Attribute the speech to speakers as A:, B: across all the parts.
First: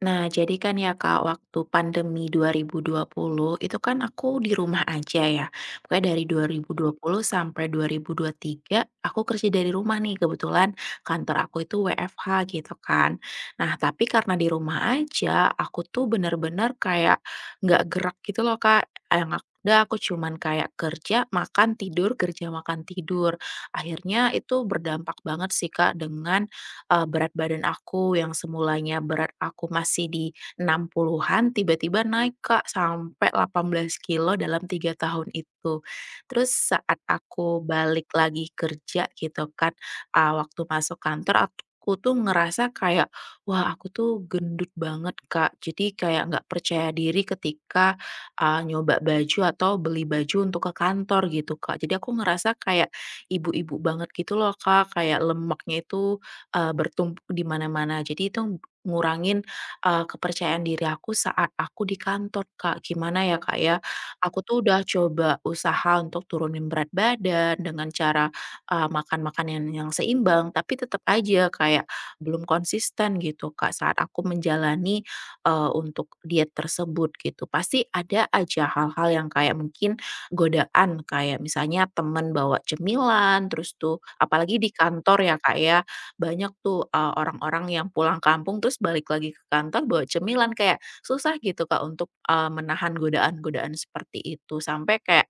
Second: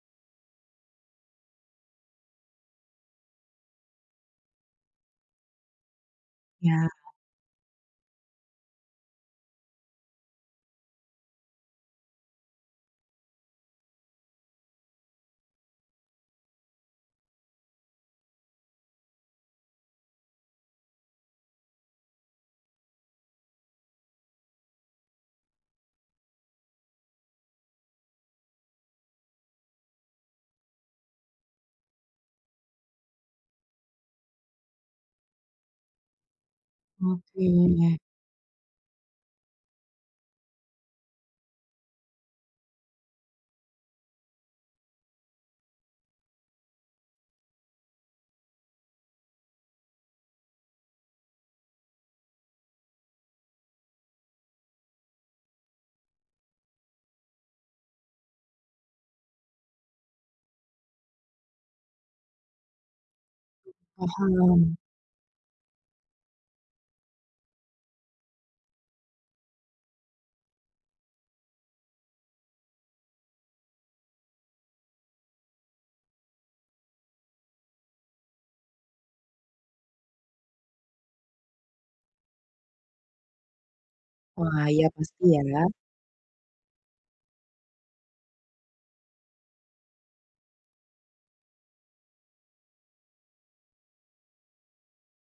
A: Nah, jadi kan ya Kak, waktu pandemi 2020 itu kan aku di rumah aja ya. Pokoknya dari
B: Ya,
A: 2020 sampai 2023 aku kerja dari rumah nih. Kebetulan kantor aku itu WFH gitu kan. Nah, tapi karena di rumah aja aku tuh bener-bener kayak nggak gerak gitu loh Kak. Yang ada aku cuman kayak kerja, makan, tidur, kerja, makan, tidur. Akhirnya itu berdampak banget sih Kak dengan berat badan aku yang semulanya berat aku masih di 60-an tiba-tiba naik Kak sampai 18 kilo dalam 3 tahun itu. Terus saat
B: oke,
A: aku balik lagi kerja gitu kan, waktu masuk kantor aku tuh ngerasa kayak, "Wah aku tuh gendut banget Kak." Jadi kayak nggak percaya diri ketika, nyoba baju atau beli baju untuk ke kantor gitu Kak. Jadi aku ngerasa kayak ibu-ibu banget gitu loh Kak, kayak lemaknya itu bertumpuk di mana-mana. Jadi itu ngurangin, kepercayaan diri aku saat aku di kantor, Kak. Gimana ya, Kak, ya, aku tuh
B: paham.
A: udah coba usaha untuk turunin berat badan dengan cara, makan makanan yang seimbang, tapi tetap aja kayak belum konsisten gitu, Kak, saat aku menjalani, untuk diet tersebut gitu. Pasti ada aja hal-hal yang kayak mungkin godaan, kayak misalnya temen bawa cemilan, terus tuh apalagi
B: Wah,
A: di
B: ya
A: kantor
B: pasti
A: ya,
B: ya.
A: Kak, ya. Banyak tuh, orang-orang yang pulang kampung terus balik lagi ke kantor bawa cemilan, kayak susah gitu Kak untuk, menahan godaan-godaan seperti itu. Sampai kayak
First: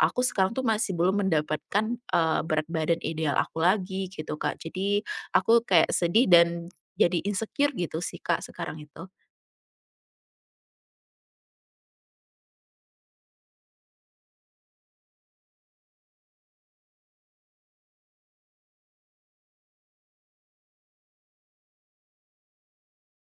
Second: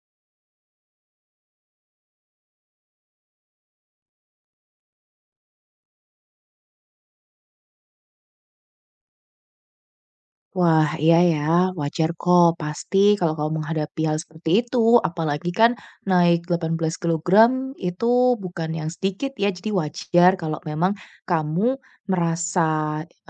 A: aku sekarang tuh masih belum mendapatkan, berat badan ideal aku lagi gitu Kak. Jadi aku kayak sedih dan jadi insecure gitu sih Kak sekarang itu.
B: Wah, iya ya, wajar kok. Pasti kalau kamu menghadapi hal seperti itu, apalagi kan naik 18 kilogram itu bukan yang sedikit ya. Jadi wajar kalau memang kamu merasa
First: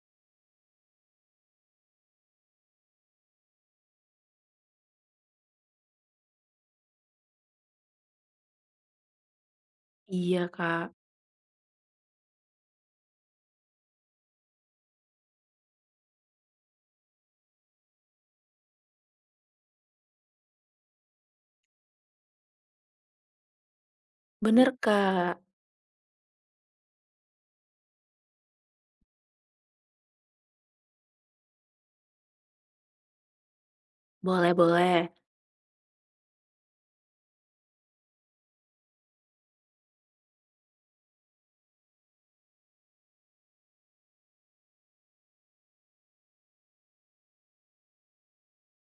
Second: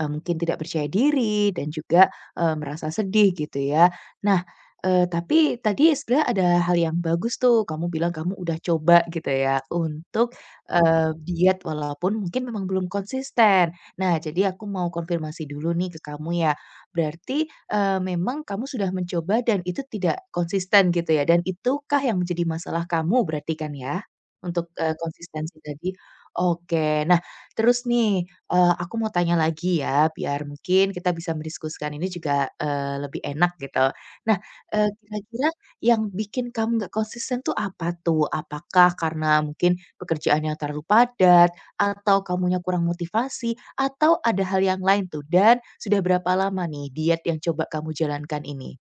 B: mungkin tidak percaya diri dan juga merasa sedih gitu ya. Nah, tapi tadi sebenarnya ada hal yang bagus tuh. Kamu bilang kamu udah coba gitu ya untuk
A: Iya Kak,
B: diet walaupun mungkin memang belum konsisten. Nah, jadi aku mau konfirmasi dulu nih ke kamu ya. Berarti, memang kamu sudah mencoba dan itu tidak konsisten gitu ya, dan itukah yang menjadi masalah kamu berarti kan ya? Untuk,
A: bener Kak,
B: konsistensi tadi? Oke. Nah, terus nih, aku mau tanya lagi ya, biar mungkin kita bisa mendiskusikan ini juga, lebih enak gitu. Nah,
A: boleh boleh.
B: kira-kira yang bikin kamu nggak konsisten tuh apa tuh? Apakah karena mungkin pekerjaan yang terlalu padat, atau kamunya kurang motivasi, atau ada hal yang lain tuh? Dan sudah berapa lama nih diet yang coba kamu jalankan ini?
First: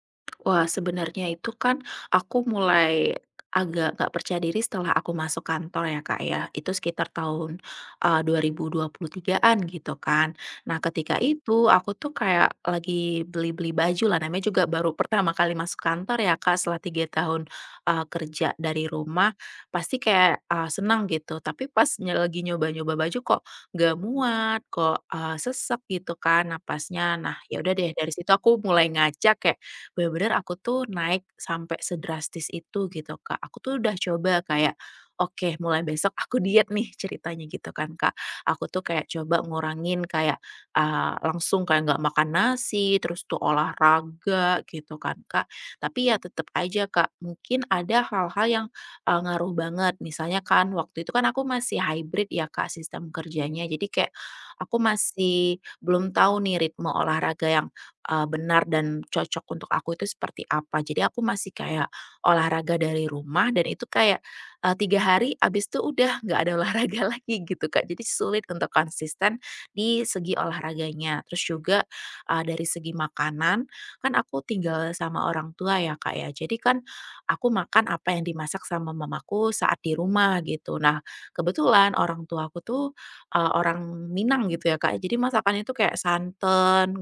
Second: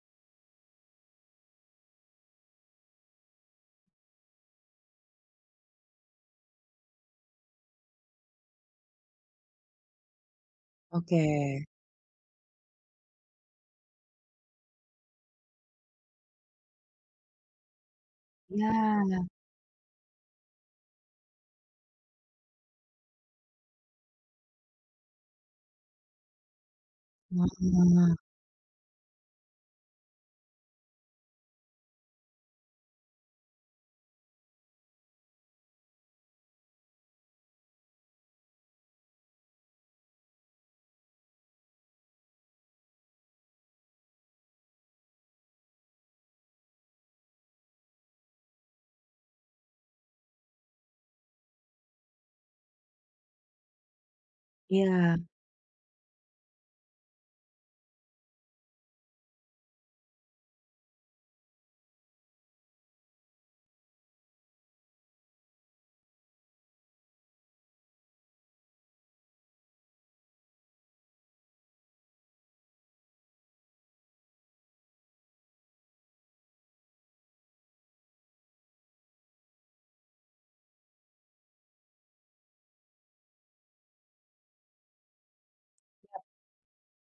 A: Wah, sebenarnya itu kan aku mulai agak nggak percaya diri setelah aku masuk kantor ya Kak ya. Itu sekitar tahun, 2023-an gitu kan. Nah,
B: Oke.
A: ketika itu aku tuh kayak lagi beli-beli baju lah, namanya juga baru pertama kali masuk kantor ya Kak setelah 3 tahun, kerja dari
B: Ya.
A: rumah, pasti kayak, senang gitu. Tapi pas nye lagi nyoba-nyoba baju kok nggak muat, kok, sesek gitu kan napasnya. Nah ya udah deh dari
B: Wah,
A: situ aku mulai ngajak kayak bener-bener aku tuh naik sampai sedrastis itu gitu, Kak. Aku tuh udah coba kayak, oke mulai besok aku diet nih ceritanya gitu kan, Kak. Aku tuh kayak coba ngurangin kayak, langsung kayak nggak makan nasi, terus tuh olahraga gitu kan, Kak. Tapi ya tetap aja, Kak, mungkin ada hal-hal yang, ngaruh banget. Misalnya kan waktu itu kan aku masih hybrid ya, Kak, sistem kerjanya. Jadi kayak aku
B: iya.
A: masih belum tahu nih ritme olahraga yang benar dan cocok untuk aku itu seperti apa. Jadi aku masih kayak olahraga dari rumah dan itu kayak, 3 hari abis itu udah nggak ada olahraga lagi gitu, Kak. Jadi sulit untuk konsisten di segi olahraganya. Terus juga, dari segi makanan, kan aku tinggal sama orang tua ya, Kak, ya. Jadi kan aku makan apa yang dimasak sama mamaku saat di rumah gitu. Nah, kebetulan orang tuaku tuh, orang Minang gitu ya, Kak, ya. Jadi masakannya itu kayak santan santan,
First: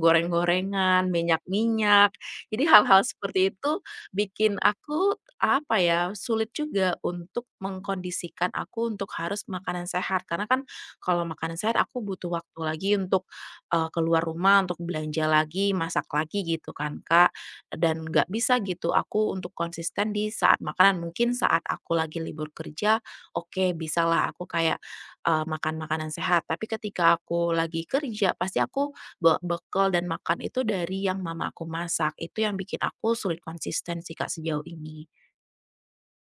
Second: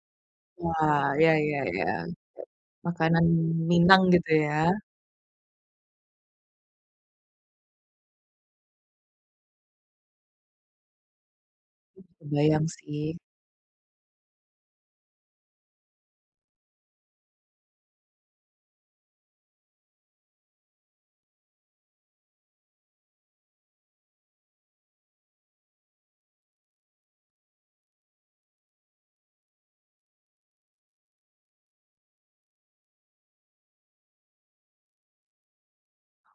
B: Wah,
A: goreng-gorengan,
B: iya iya iya.
A: minyak-minyak. Jadi hal-hal
B: Makanan
A: seperti itu
B: Minang gitu ya?
A: bikin aku, apa ya, sulit juga untuk mengkondisikan aku untuk harus makanan sehat. Karena kan kalau makanan sehat aku butuh waktu
B: Kebayang
A: lagi
B: sih.
A: untuk, keluar rumah, untuk belanja lagi, masak lagi gitu kan, Kak. Dan nggak bisa gitu aku untuk konsisten di saat makanan. Mungkin saat aku lagi libur kerja, oke bisalah aku kayak, makan makanan sehat. Tapi ketika aku lagi kerja, pasti aku bekal dan makan itu dari yang mama aku masak, itu yang bikin aku sulit konsisten sih, Kak, sejauh ini.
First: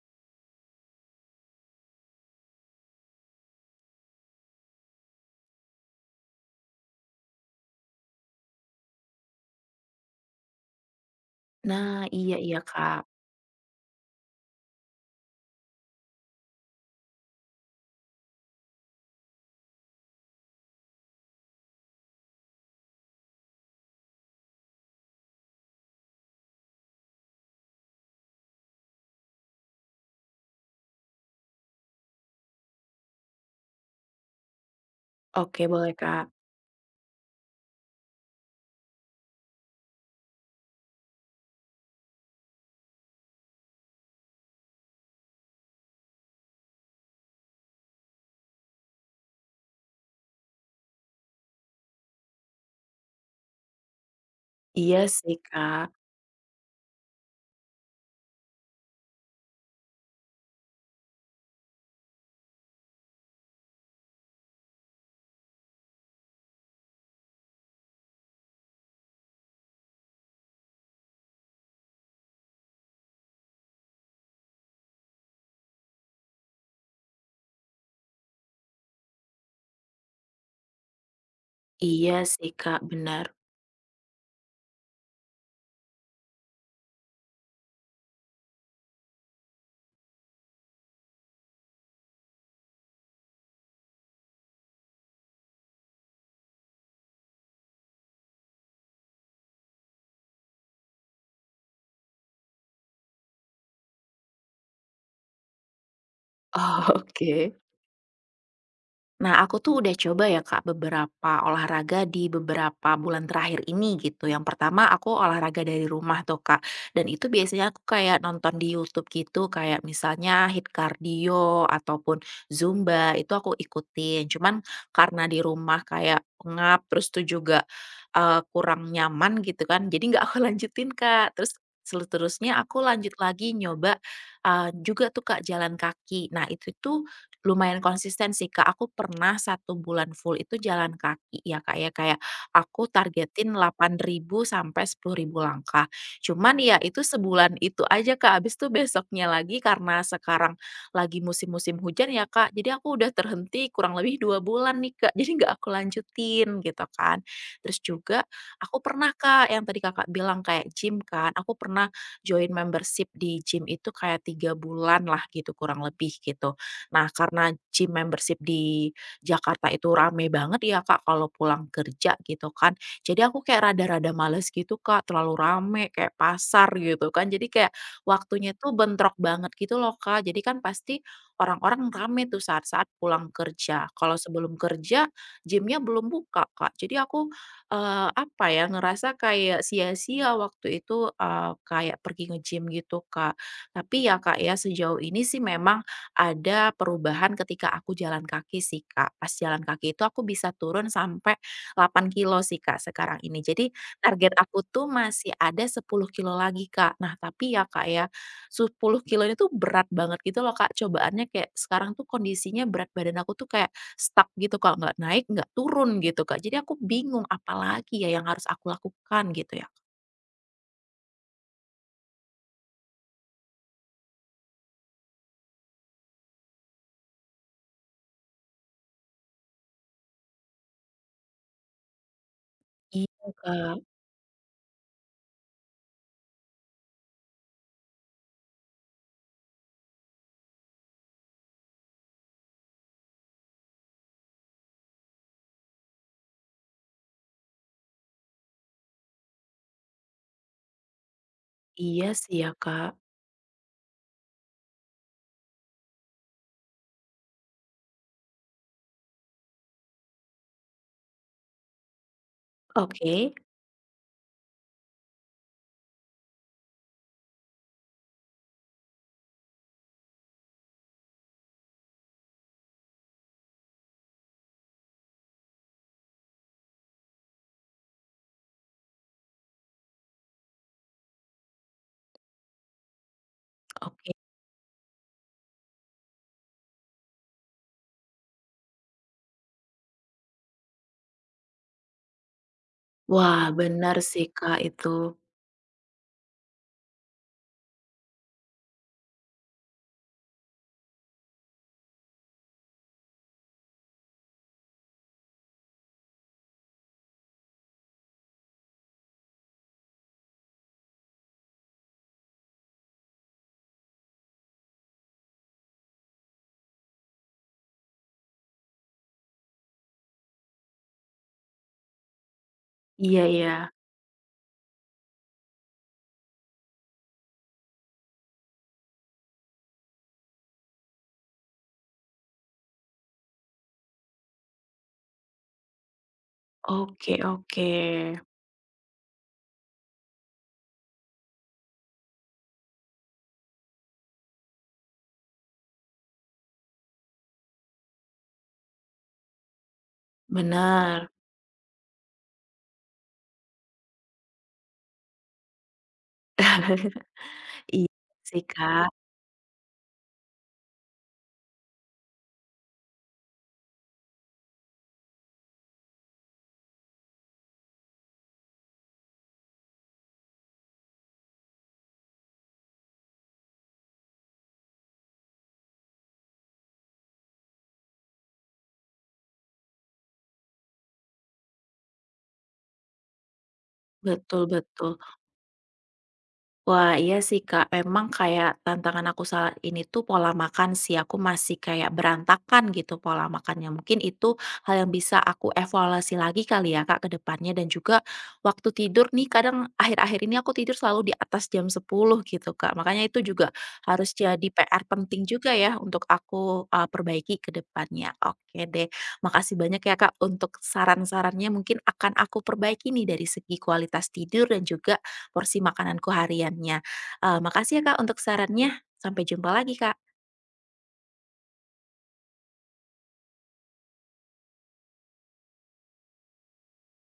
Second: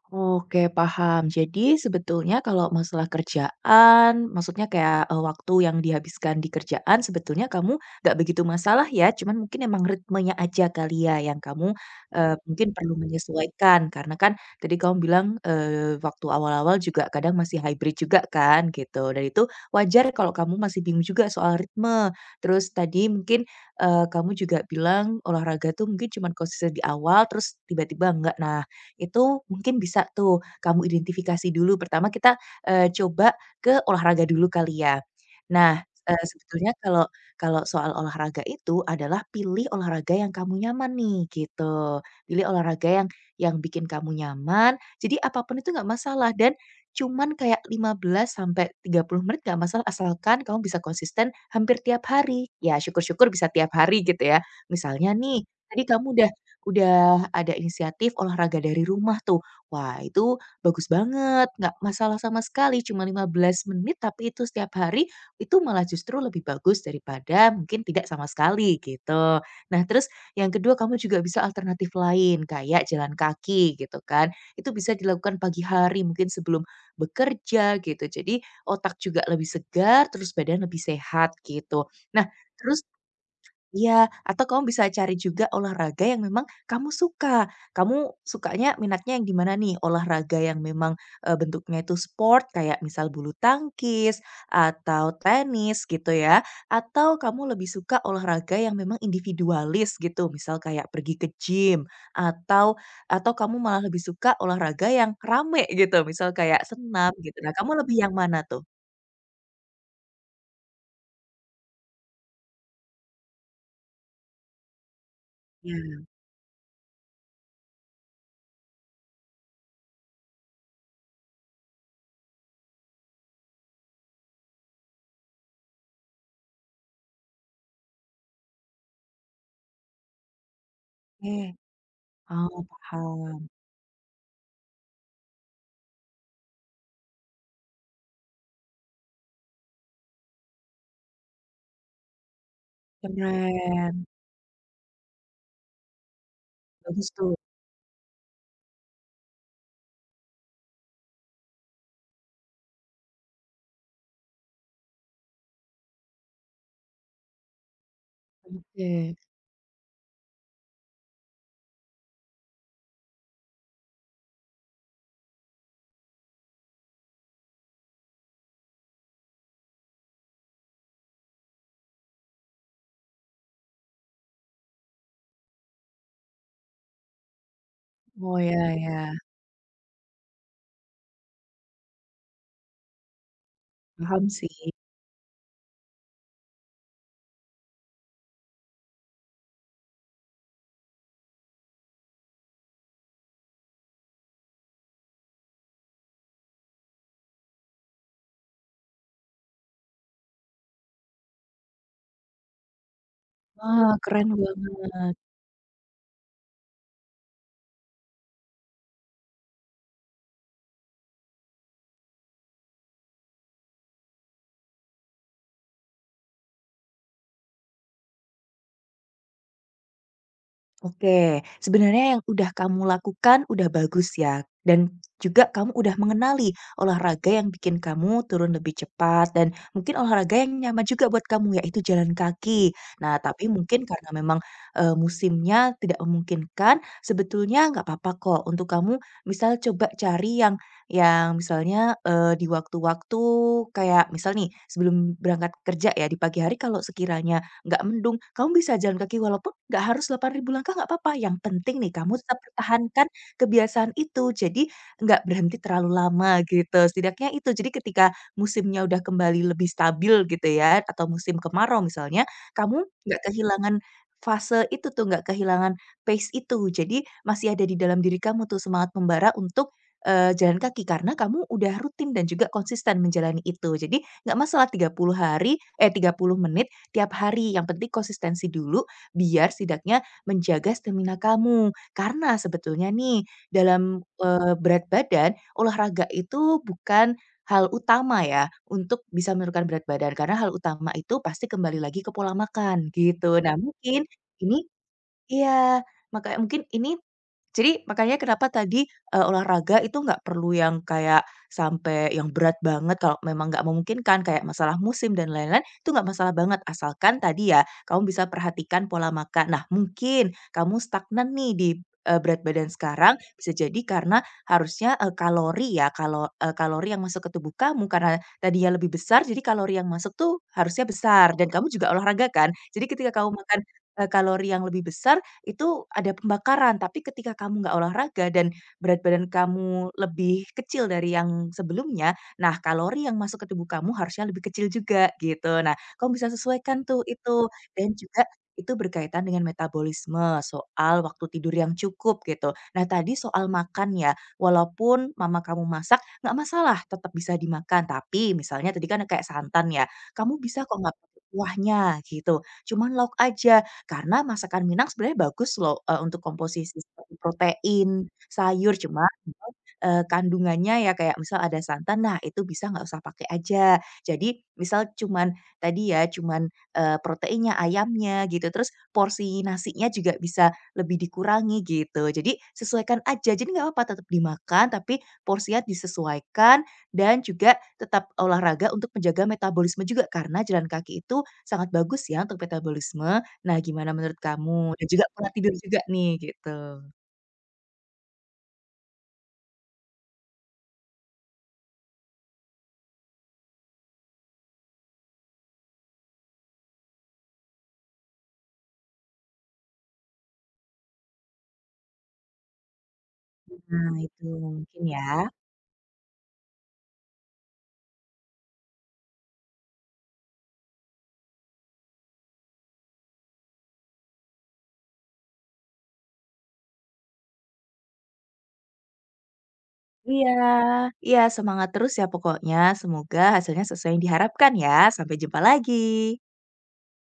B: Oke, paham. Jadi sebetulnya kalau masalah kerjaan, maksudnya kayak, waktu yang dihabiskan di kerjaan sebetulnya kamu nggak begitu masalah ya, cuman mungkin emang ritmenya aja kali ya yang kamu,
A: Nah, iya iya,
B: mungkin perlu
A: Kak.
B: menyesuaikan. Karena kan tadi kamu bilang, waktu awal-awal juga kadang masih hybrid juga kan gitu, dan itu wajar kalau kamu masih bingung juga soal ritme. Terus tadi mungkin, kamu juga bilang olahraga tuh mungkin cuman konsisten di awal, terus tiba-tiba enggak. Nah, itu mungkin bisa tuh kamu identifikasi dulu. Pertama kita, coba ke olahraga dulu kali ya.
A: Oke
B: Nah,
A: boleh, Kak.
B: sebetulnya kalau kalau soal olahraga itu adalah pilih olahraga yang kamu nyaman nih, gitu. Pilih olahraga yang bikin kamu nyaman, jadi apapun itu nggak masalah dan cuman kayak 15 sampai 30 menit nggak masalah asalkan kamu bisa konsisten hampir tiap hari. Ya syukur-syukur bisa tiap hari gitu ya.
A: Iya
B: Misalnya
A: sih,
B: nih, tadi
A: Kak.
B: kamu udah ada inisiatif olahraga dari rumah tuh. Wah, itu bagus banget, nggak masalah sama sekali, cuma 15 menit, tapi itu setiap hari, itu malah justru lebih bagus daripada mungkin tidak sama sekali, gitu. Nah, terus yang kedua kamu juga bisa alternatif lain, kayak jalan kaki, gitu kan. Itu bisa dilakukan pagi hari, mungkin sebelum bekerja, gitu. Jadi, otak juga lebih segar, terus badan lebih sehat, gitu.
A: Iya
B: Nah,
A: sih, Kak,
B: terus
A: benar.
B: Iya, atau kamu bisa cari juga olahraga yang memang kamu suka. Kamu sukanya minatnya yang di mana nih? Olahraga yang memang, bentuknya itu sport kayak misal bulu tangkis atau tenis gitu ya, atau kamu lebih suka olahraga yang memang individualis gitu, misal kayak pergi ke gym atau atau kamu malah lebih suka olahraga yang rame gitu, misal kayak senam gitu. Nah,
A: Oke.
B: kamu lebih yang mana tuh?
A: Nah, aku tuh udah coba ya Kak beberapa olahraga di beberapa bulan terakhir ini gitu. Yang pertama aku olahraga dari
B: Iya.
A: rumah tuh Kak. Dan itu biasanya aku kayak nonton di YouTube gitu kayak misalnya hit cardio ataupun Zumba itu aku ikutin. Cuman karena di rumah kayak pengap terus tuh juga kurang nyaman gitu kan. Jadi nggak aku lanjutin Kak.
B: Oke.
A: Terus seterusnya
B: Oh,
A: aku lanjut
B: paham.
A: lagi nyoba juga tuh Kak jalan kaki. Nah, itu tuh lumayan konsisten sih, Kak. Aku pernah 1 bulan full itu jalan kaki ya, Kak, ya, kayak aku targetin
B: Keren.
A: 8.000 sampai 10.000 langkah. Cuman ya itu
B: Bagus tuh.
A: sebulan itu aja, Kak, habis itu besoknya lagi karena sekarang lagi musim-musim hujan ya, Kak, jadi aku udah terhenti kurang lebih 2 bulan nih, Kak, jadi nggak aku lanjutin gitu kan. Terus juga aku pernah,
B: Oke.
A: Kak, yang tadi Kakak bilang kayak gym kan, aku pernah join membership di gym itu kayak 3 bulan lah gitu kurang lebih gitu. Nah, karena gym membership di Jakarta itu rame banget ya, Kak, kalau pulang kerja gitu kan. Jadi aku kayak rada-rada males gitu, Kak, terlalu rame kayak pasar gitu kan. Jadi kayak
B: Oh,
A: waktunya tuh
B: ya ya,
A: bentrok banget gitu loh, Kak. Jadi kan pasti orang-orang rame tuh saat-saat pulang kerja. Kalau
B: paham sih.
A: sebelum kerja gymnya belum buka, Kak. Jadi aku apa ya, ngerasa kayak sia-sia waktu itu, kayak pergi nge-gym gitu, Kak. Tapi ya, Kak, ya sejauh ini sih memang ada perubahan ketika aku jalan kaki sih, Kak. Pas jalan kaki itu aku bisa turun sampai 8 kilo sih, Kak, sekarang ini. Jadi
B: Wah, keren
A: target aku tuh
B: banget.
A: masih ada 10 kilo lagi, Kak. Nah, tapi ya, Kak, ya 10 kilo ini tuh berat banget gitu loh, Kak. Cobaannya kayak sekarang tuh kondisinya berat badan aku tuh kayak stuck gitu, Kak. Nggak naik, nggak turun gitu, Kak. Jadi aku bingung apalagi ya yang harus aku lakukan gitu ya.
B: Oke, sebenarnya yang udah kamu lakukan udah bagus ya. Dan juga kamu udah mengenali olahraga yang bikin kamu turun lebih cepat dan mungkin olahraga yang nyaman juga buat kamu yaitu jalan kaki. Nah,
A: Iya,
B: tapi
A: Kak.
B: mungkin karena memang musimnya tidak memungkinkan, sebetulnya nggak apa-apa kok untuk kamu misal coba cari yang misalnya di waktu-waktu kayak misal nih sebelum berangkat kerja ya di pagi hari kalau sekiranya nggak mendung, kamu bisa jalan kaki walaupun nggak harus 8.000 langkah nggak apa-apa, yang penting nih
A: Iya
B: kamu
A: sih
B: tetap
A: ya, Kak.
B: pertahankan kebiasaan itu. Jadi nggak berhenti terlalu lama gitu, setidaknya itu. Jadi ketika musimnya udah kembali lebih stabil gitu ya, atau musim kemarau misalnya, kamu
A: Oke,
B: nggak kehilangan fase itu tuh, nggak kehilangan pace itu. Jadi masih ada di dalam diri kamu tuh semangat membara untuk, jalan kaki karena kamu udah rutin dan juga konsisten menjalani itu. Jadi nggak masalah 30 hari eh, 30 menit tiap hari, yang penting konsistensi dulu biar setidaknya menjaga stamina kamu. Karena sebetulnya nih dalam,
A: oke.
B: berat badan, olahraga itu bukan hal utama ya untuk bisa menurunkan berat badan, karena hal utama itu pasti kembali lagi ke pola makan gitu.
A: Wah,
B: Nah
A: benar
B: mungkin
A: sih,
B: ini
A: Kak, itu.
B: iya, maka mungkin ini jadi makanya kenapa tadi, olahraga itu nggak perlu yang kayak sampai yang berat banget kalau memang nggak memungkinkan, kayak masalah musim dan lain-lain, itu nggak masalah banget, asalkan tadi ya, kamu bisa perhatikan pola makan. Nah mungkin kamu stagnan nih di, berat badan sekarang, bisa jadi karena harusnya, kalori ya, kalo kalori yang masuk ke tubuh kamu karena tadinya lebih besar, jadi kalori yang masuk tuh harusnya besar dan kamu juga olahraga kan. Jadi ketika
A: Iya
B: kamu makan,
A: iya.
B: kalori yang lebih besar, itu ada pembakaran, tapi ketika kamu nggak olahraga dan berat badan kamu lebih kecil dari yang sebelumnya, nah kalori yang masuk ke tubuh kamu harusnya lebih kecil juga gitu. Nah, kamu bisa sesuaikan tuh
A: Oke
B: itu
A: oke.
B: dan juga itu berkaitan dengan metabolisme, soal waktu tidur yang cukup gitu. Nah, tadi soal makan ya, walaupun mama kamu masak nggak masalah tetap bisa dimakan, tapi misalnya tadi kan kayak santan ya, kamu bisa kok nggak
A: Benar.
B: pakai kuahnya gitu, cuman lauk aja karena masakan Minang sebenarnya bagus loh, untuk komposisi seperti protein,
A: Iya sih,
B: sayur,
A: Kak.
B: cuma memang, kandungannya ya kayak misal ada santan, nah itu bisa nggak usah pakai aja. Jadi misal cuman tadi ya, cuman, proteinnya, ayamnya gitu, terus porsi nasinya juga bisa lebih dikurangi gitu. Jadi sesuaikan aja, jadi nggak apa-apa tetap dimakan, tapi porsinya disesuaikan dan juga tetap olahraga untuk menjaga metabolisme juga, karena jalan kaki itu sangat bagus ya untuk metabolisme. Nah, gimana menurut
A: Betul
B: kamu? Dan
A: betul.
B: juga pola tidur juga nih, gitu.
A: Wah, iya sih, Kak. Memang kayak tantangan aku saat ini tuh pola makan sih. Aku masih kayak berantakan gitu pola makannya. Mungkin itu hal yang bisa aku evaluasi lagi kali ya, Kak, ke depannya. Dan juga waktu tidur nih, kadang akhir-akhir ini aku tidur selalu di atas jam 10 gitu, Kak. Makanya itu juga
B: Nah,
A: harus
B: itu
A: jadi
B: mungkin
A: PR penting
B: ya.
A: juga ya untuk aku perbaiki ke depannya. Oke deh. Makasih banyak ya, Kak, untuk saran-sarannya. Mungkin akan aku perbaiki nih dari segi kualitas tidur dan juga porsi makananku hariannya. Makasih ya Kak untuk sarannya. Sampai jumpa lagi, Kak.
B: Iya iya, semangat terus ya pokoknya. Semoga hasilnya sesuai yang diharapkan ya. Sampai jumpa lagi.